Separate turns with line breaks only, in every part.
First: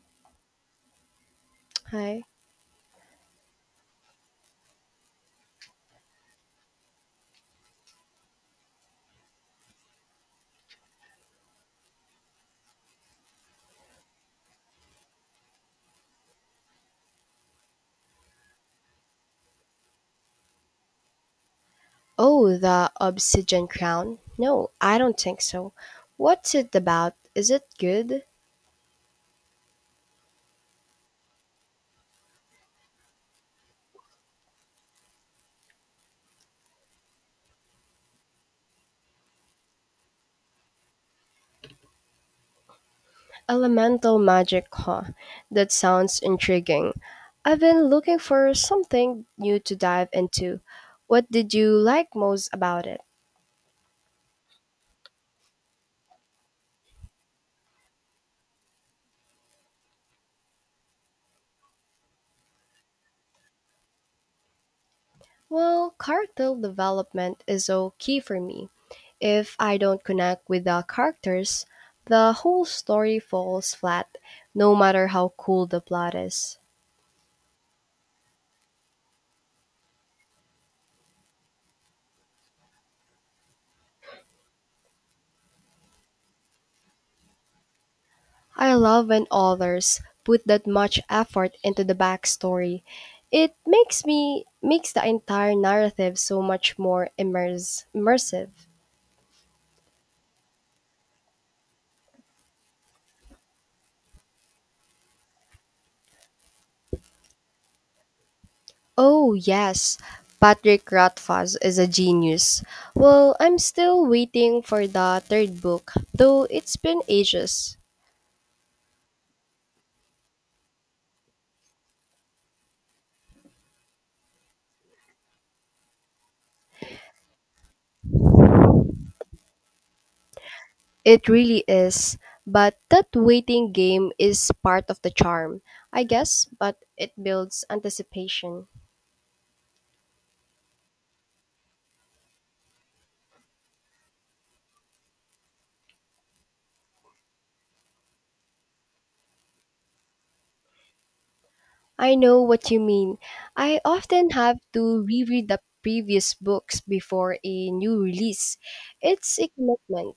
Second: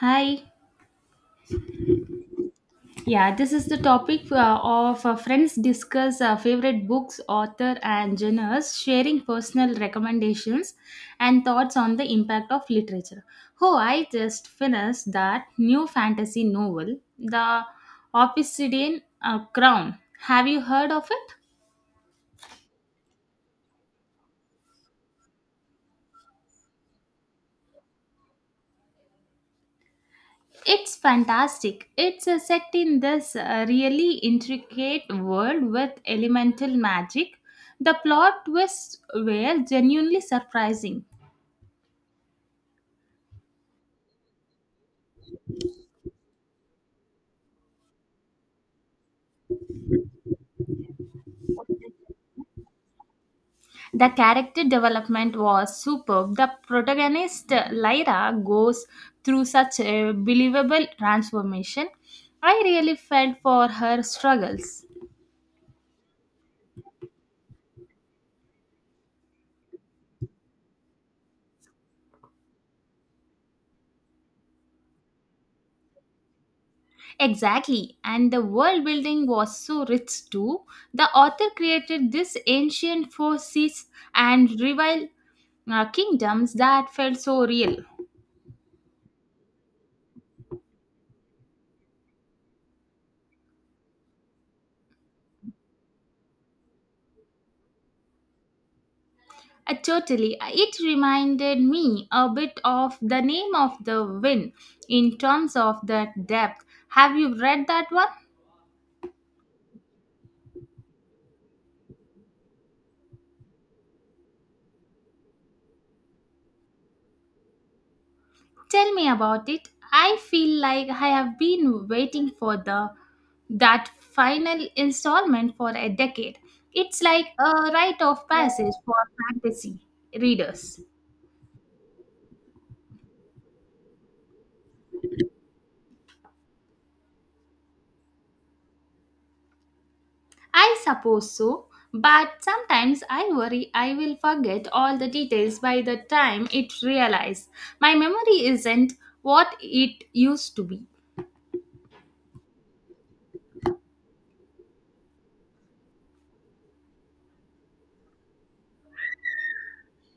Hi.
Hi.
Yeah, this is the topic of friends discuss favorite books, author, and genres, sharing personal recommendations and thoughts on the impact of literature. Oh, I just finished that new fantasy novel, the Obsidian Crown. Have you heard of it?
Oh, the Obsidian Crown? No, I don't think so. What's it about? Is it good?
It's fantastic. It's set in this really intricate world with elemental magic. The plot twists were genuinely surprising.
Elemental magic, huh? That sounds intriguing. I've been looking for something new to dive into. What did you like most about it?
The character development was superb. The protagonist, Lyra, goes through such a believable transformation. I really felt for her struggles.
Well, character development is so key for me. If I don't connect with the characters, the whole story falls flat, no matter how cool the plot is.
Exactly, and the world building was so rich too. The author created this ancient forces and rival kingdoms that felt so real.
I love when authors put that much effort into the backstory. It makes me makes the entire narrative so much more immersive.
Totally. It reminded me a bit of The Name of the Wind in terms of that depth. Have you read that one?
Oh yes, Patrick Rothfuss is a genius. Well, I'm still waiting for the third book, though it's been ages.
Tell me about it. I feel like I have been waiting for the that final installment for a decade. It's like a rite of passage for fantasy readers.
It really is, but that waiting game is part of the charm, I guess, but it builds anticipation.
I suppose so, but sometimes I worry I will forget all the details by the time it realizes. My memory isn't what it used to be.
I know what you mean. I often have to reread the previous books before a new release. It's a commitment.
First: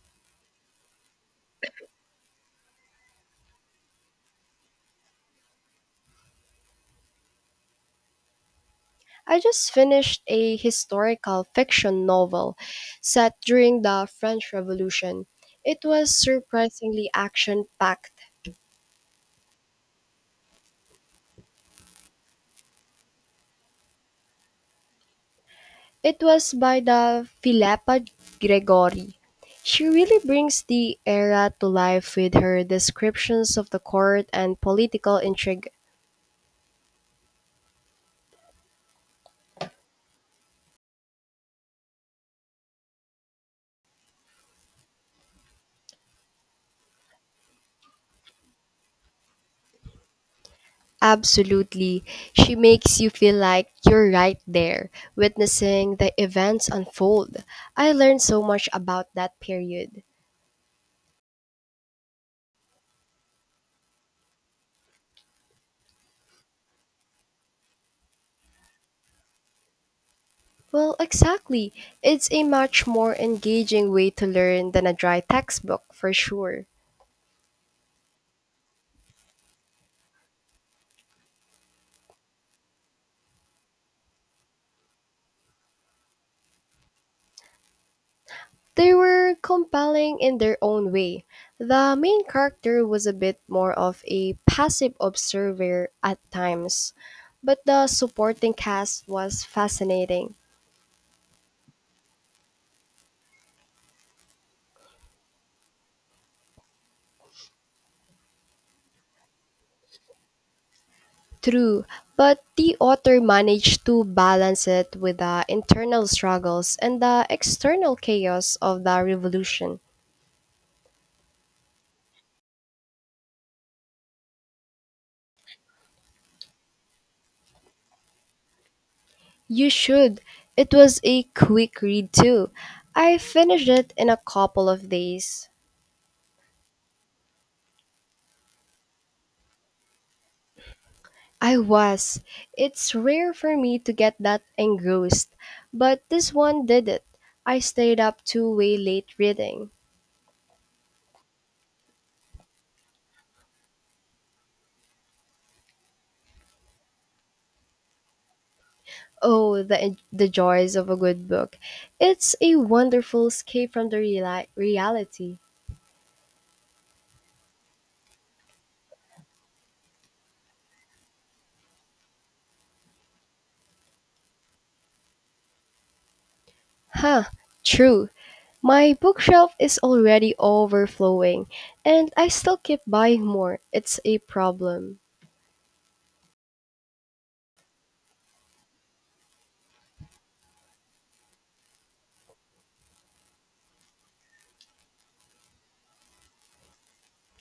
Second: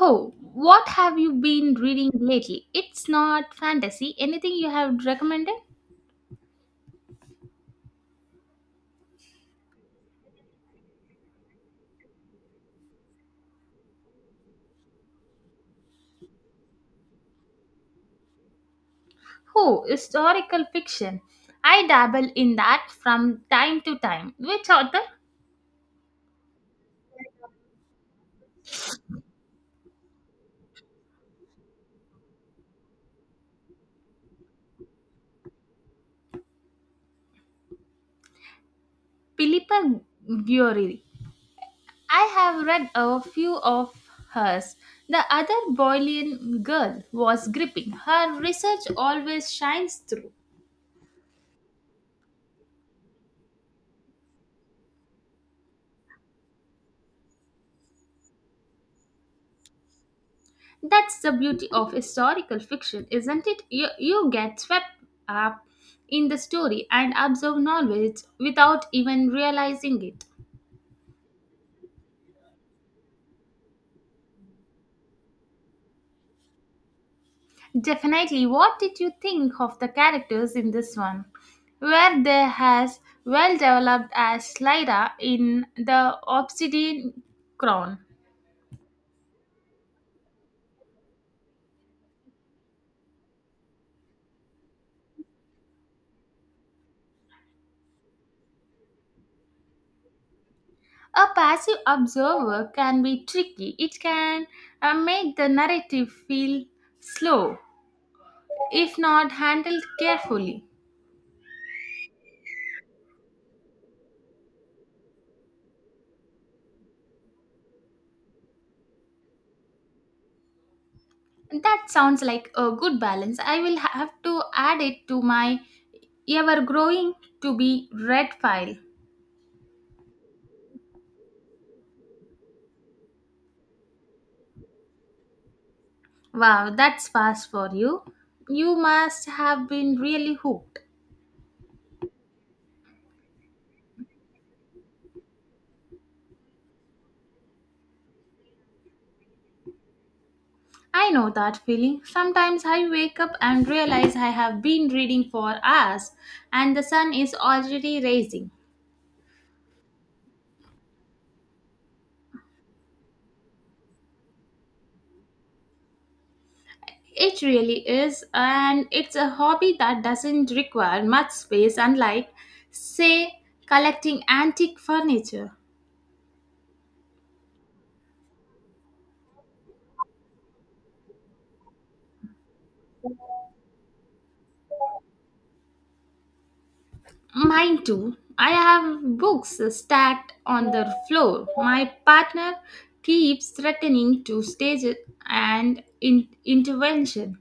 Oh, what have you been reading lately? It's not fantasy. Anything you have recommended?
I just finished a historical fiction novel set during the French Revolution. It was surprisingly action packed.
Oh, historical fiction. I dabble in that from time to time. Which author?
It was by the Philippa Gregori. She really brings the era to life with her descriptions of the court and political intrigue.
Philippa Giori. I have read a few of hers. The other Boylian girl was gripping. Her research always shines through.
Absolutely. She makes you feel like you're right there, witnessing the events unfold. I learned so much about that period.
That's the beauty of historical fiction, isn't it? You get swept up in the story and absorb knowledge without even realizing it.
Well, exactly. It's a much more engaging way to learn than a dry textbook, for sure.
Definitely, what did you think of the characters in this one? Were they as well developed as Lyra in the Obsidian Crown?
They were compelling in their own way. The main character was a bit more of a passive observer at times, but the supporting cast was fascinating.
A passive observer can be tricky. It can make the narrative feel slow if not handled carefully.
True, but the author managed to balance it with the internal struggles and the external chaos of the revolution.
That sounds like a good balance. I will have to add it to my ever growing to be read file.
You should. It was a quick read, too. I finished it in a couple of days.
Wow, that's fast for you. You must have been really hooked.
I was. It's rare for me to get that engrossed, but this one did it. I stayed up too way late reading.
I know that feeling. Sometimes I wake up and realize I have been reading for hours and the sun is already rising.
Oh, the joys of a good book. It's a wonderful escape from the reality.
It really is, and it's a hobby that doesn't require much space, unlike, say, collecting antique furniture.
Huh, true. My bookshelf is already overflowing, and I still keep buying more. It's a problem.
Mine too. I have books stacked on the floor. My partner keeps threatening to stage it and intervention.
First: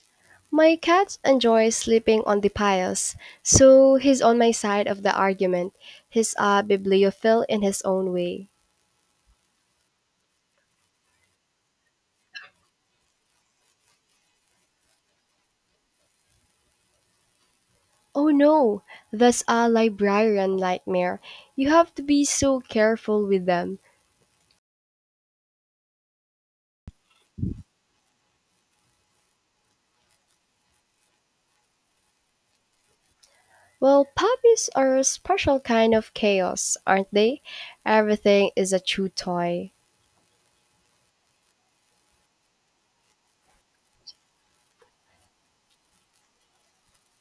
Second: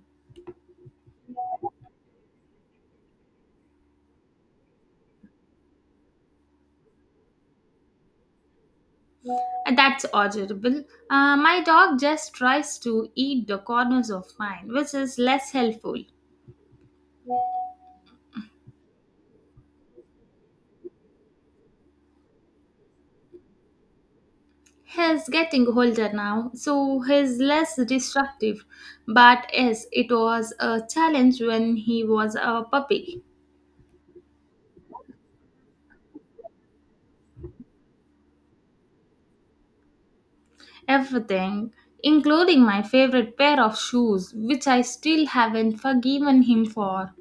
My cat enjoys sleeping on the piles, so he's on my side of the argument. He's a bibliophile in his own way.
That's horrible. My dog just tries to eat the corners of mine, which is less helpful.
Oh no, that's a librarian nightmare. You have to be so careful with them.
He's getting older now, so he's less disruptive. But yes, it was a challenge when he was a puppy.
Well, puppies are a special kind of chaos, aren't they? Everything is a chew toy.
Everything, including my favorite pair of shoes, which I still haven't forgiven him for.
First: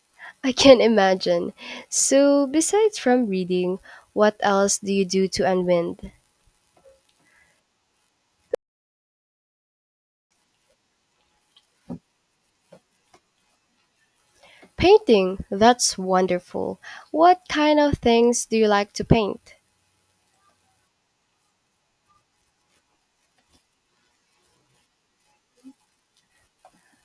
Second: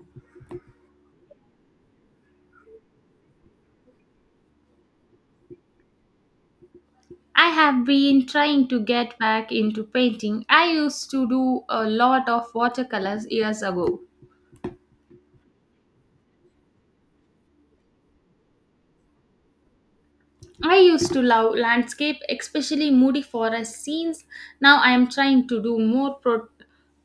I can imagine. So, besides from reading, what else do you do to unwind?
I have been trying to get back into painting. I used to do a lot of watercolors years ago.
Painting. That's wonderful. What kind of things do you like to paint?
I used to love landscape, especially moody forest scenes. Now I am trying to do more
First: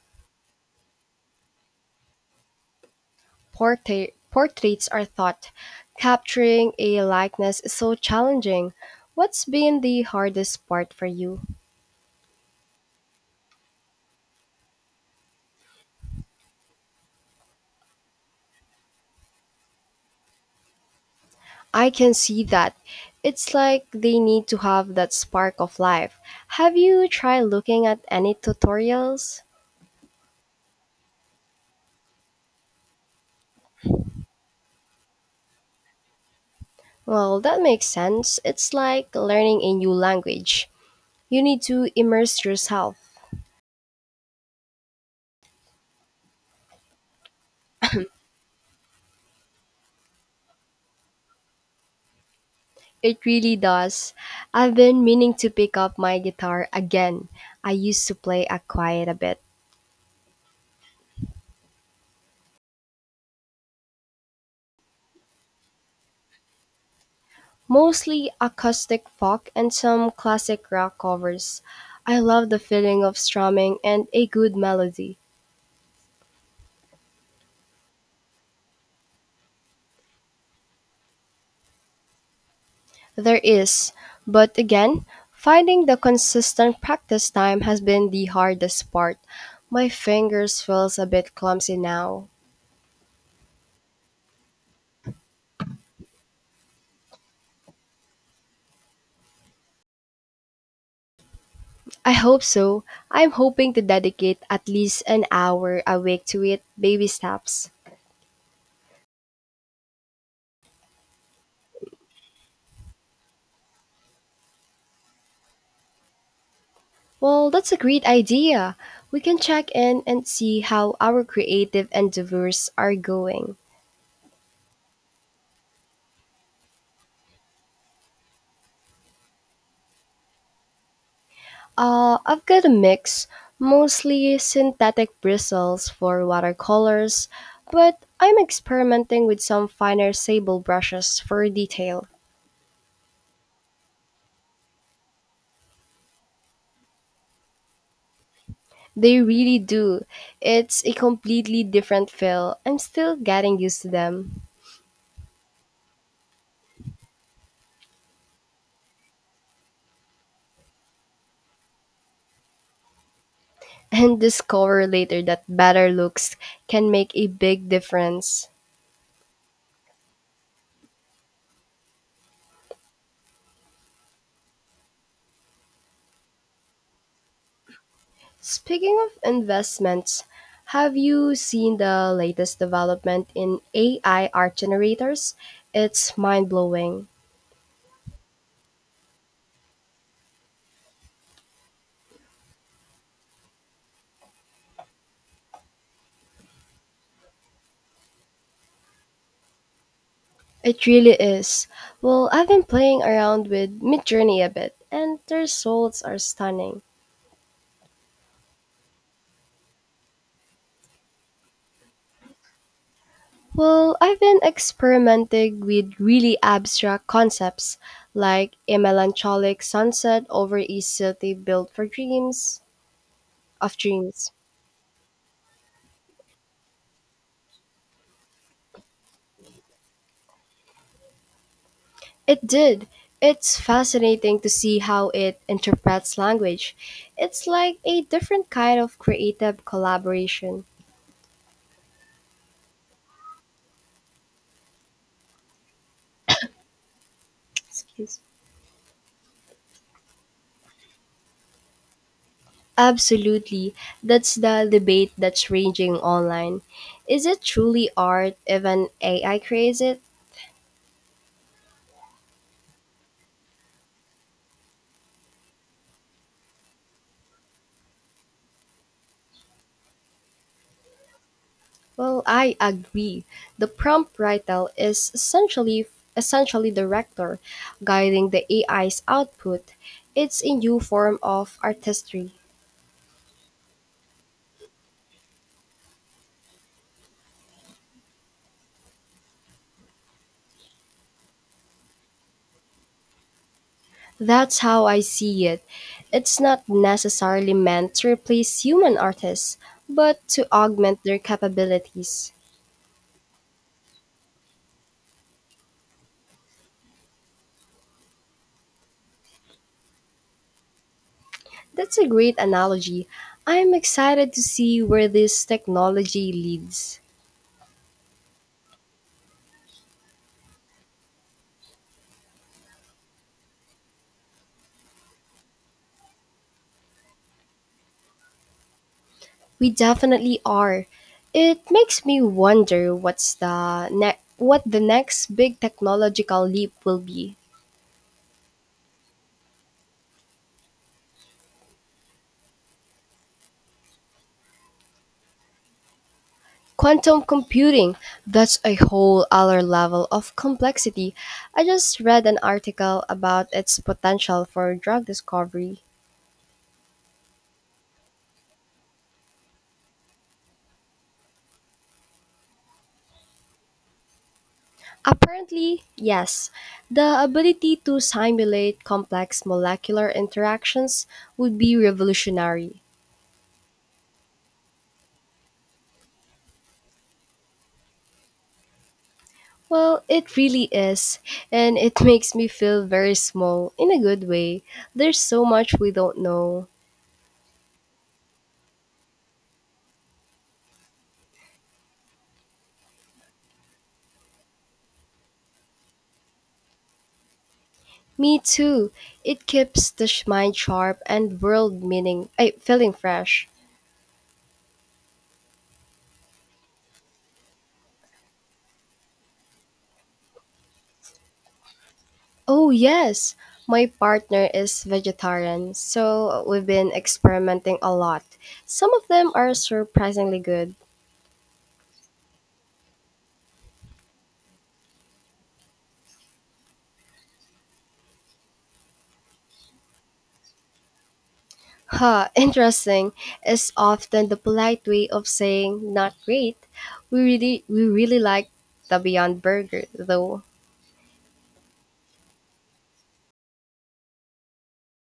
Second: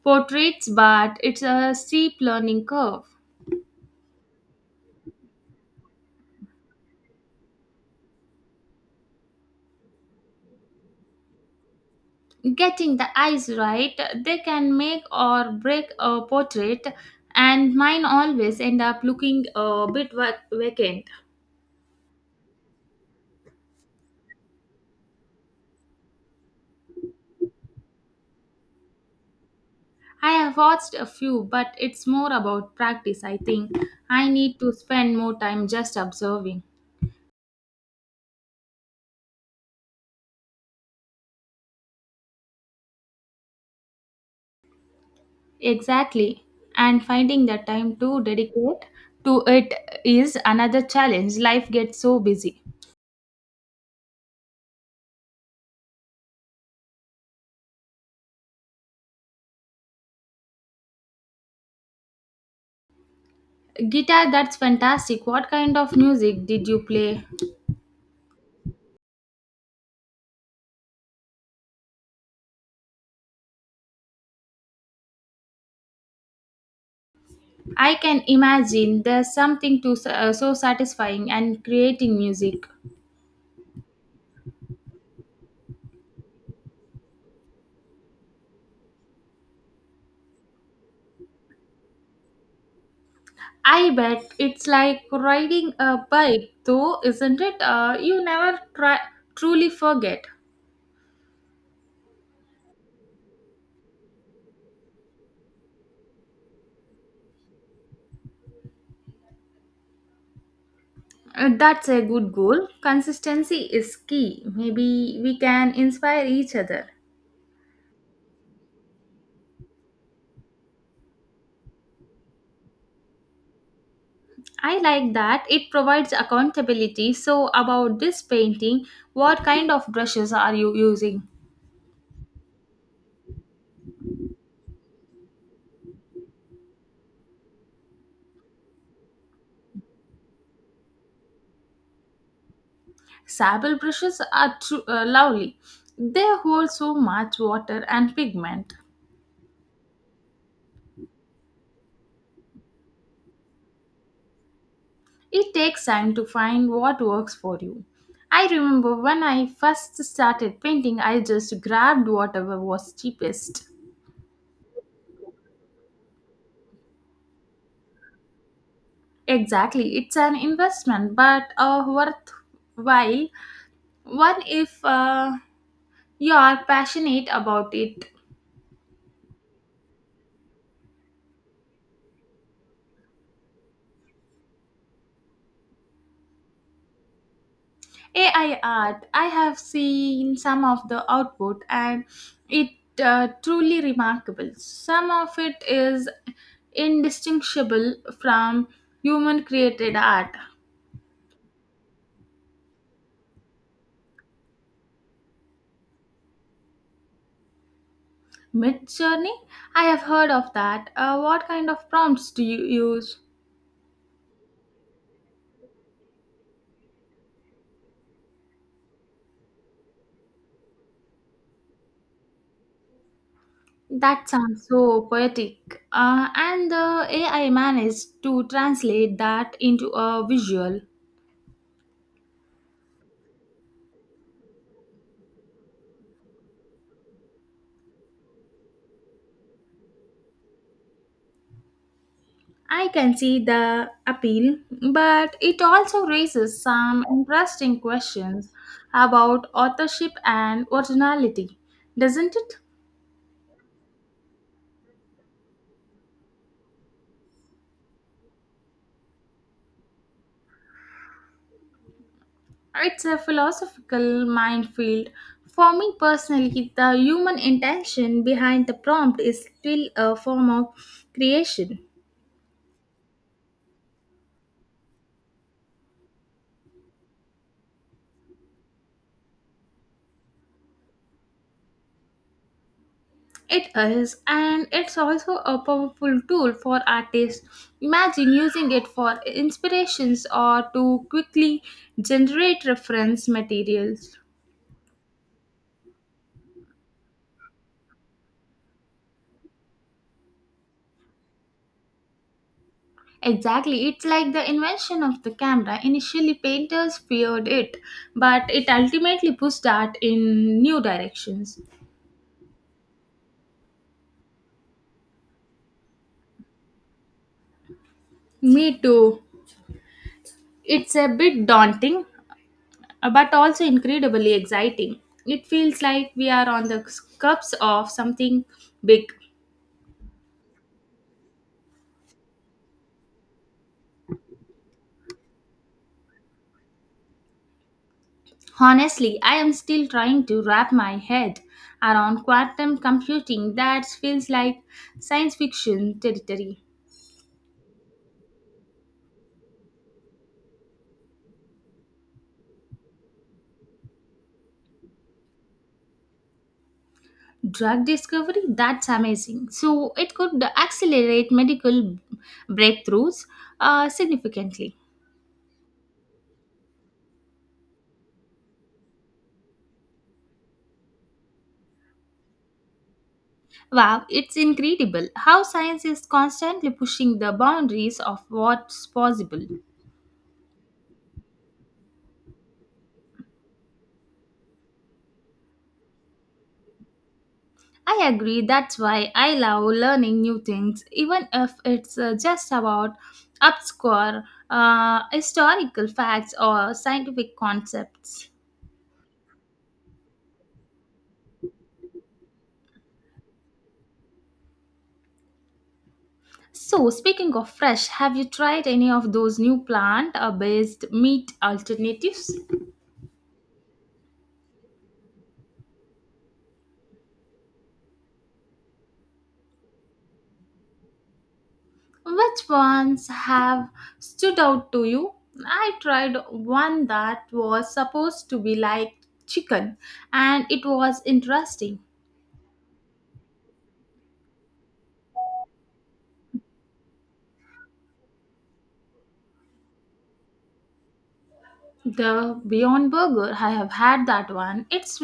portraits, but it's a steep learning curve.
Portrait portraits are thought. Capturing a likeness is so challenging. What's been the hardest part for you?
Getting the eyes right, they can make or break a portrait, and mine always end up looking a bit vacant.
I can see that. It's like they need to have that spark of life. Have you tried looking at any tutorials?
I have watched a few, but it's more about practice, I think. I need to spend more time just observing.
Well, that makes sense. It's like learning a new language. You need to immerse yourself.
Exactly. And finding the time to dedicate to it is another challenge. Life gets so busy.
It really does. I've been meaning to pick up my guitar again. I used to play a quite a bit,
Guitar, that's fantastic. What kind of music did you play?
mostly acoustic folk and some classic rock covers. I love the feeling of strumming and a good melody.
I can imagine there's something to so satisfying and creating music.
There is, but again, finding the consistent practice time has been the hardest part. My fingers feels a bit clumsy now.
I bet it's like riding a bike, though, isn't it? You never try, truly forget.
I hope so. I'm hoping to dedicate at least an hour a week to it, baby steps.
That's a good goal. Consistency is key. Maybe we can inspire each other.
Well, that's a great idea. We can check in and see how our creative endeavors are going.
I like that. It provides accountability. So, about this painting, what kind of brushes are you using?
I've got a mix, mostly synthetic bristles for watercolors, but I'm experimenting with some finer sable brushes for detail.
Sable brushes are lovely. They hold so much water and pigment.
They really do. It's a completely different feel. I'm still getting used to them.
It takes time to find what works for you. I remember when I first started painting, I just grabbed whatever was cheapest.
And discover later that better looks can make a big difference.
Exactly, it's an investment, but worthwhile one if you are passionate about it.
Speaking of investments, have you seen the latest development in AI art generators? It's mind blowing.
AI art, I have seen some of the output and it truly remarkable. Some of it is indistinguishable from human created art.
It really is. Well, I've been playing around with Midjourney a bit, and the results are stunning.
Mid journey, I have heard of that. What kind of prompts do you use?
Well, I've been experimenting with really abstract concepts like a melancholic sunset over a city built for
That
dreams.
sounds so poetic. And the AI managed to translate that into a visual.
It did. It's fascinating to see how it interprets language. It's like a different kind of creative collaboration.
I can see the appeal, but it also raises some interesting
Excuse me.
questions about authorship and originality, doesn't it?
Absolutely. That's the debate that's raging online. Is it truly art if an AI creates it?
It's a philosophical minefield. For me personally, the human intention behind the prompt is still a form of creation.
Well, I agree. The prompt writer is essentially the director guiding the AI's output. It's a new form of artistry.
It is, and it's also a powerful tool for artists. Imagine using it for inspirations or to quickly generate reference materials.
That's how I see it. It's not necessarily meant to replace human artists, but to augment their capabilities.
Exactly, it's like the invention of the camera. Initially, painters feared it, but it ultimately pushed art in new directions.
That's a great analogy. I'm excited to see where this technology leads.
Me too. It's a bit daunting, but also incredibly exciting. It feels like we are on the cusp of something big.
We definitely are. It makes me wonder what the next big technological leap will be.
Honestly, I am still trying to wrap my head around quantum computing that feels like science fiction territory.
Quantum computing, that's a whole other level of complexity. I just read an article about its potential for drug discovery.
Drug discovery, that's amazing. So, it could accelerate medical breakthroughs significantly.
Apparently, yes, the ability to simulate complex molecular interactions would be revolutionary.
Wow, it's incredible how science is constantly pushing the boundaries of what's possible.
Well, it really is, and it makes me feel very small in a good way. There's so much we don't know.
I agree, that's why I love learning new things, even if it's just about obscure historical facts or scientific concepts.
Me too. It keeps the mind sharp and world meaning, I feeling fresh.
So, speaking of fresh, have you tried any of those new plant based meat alternatives?
Oh, yes. My partner is vegetarian, so we've been experimenting a lot. Some of them are surprisingly good.
Which ones have stood out to you? I tried one that was supposed to be like chicken and it was interesting.
Huh, interesting is often the polite way of saying not great. We really like the Beyond Burger though.
The Beyond Burger, I have had that one. It's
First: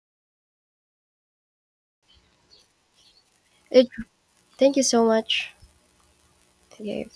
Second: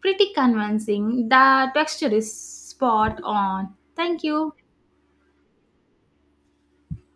pretty convincing. The texture is spot on.
It
Thank you.
thank you so much. Okay.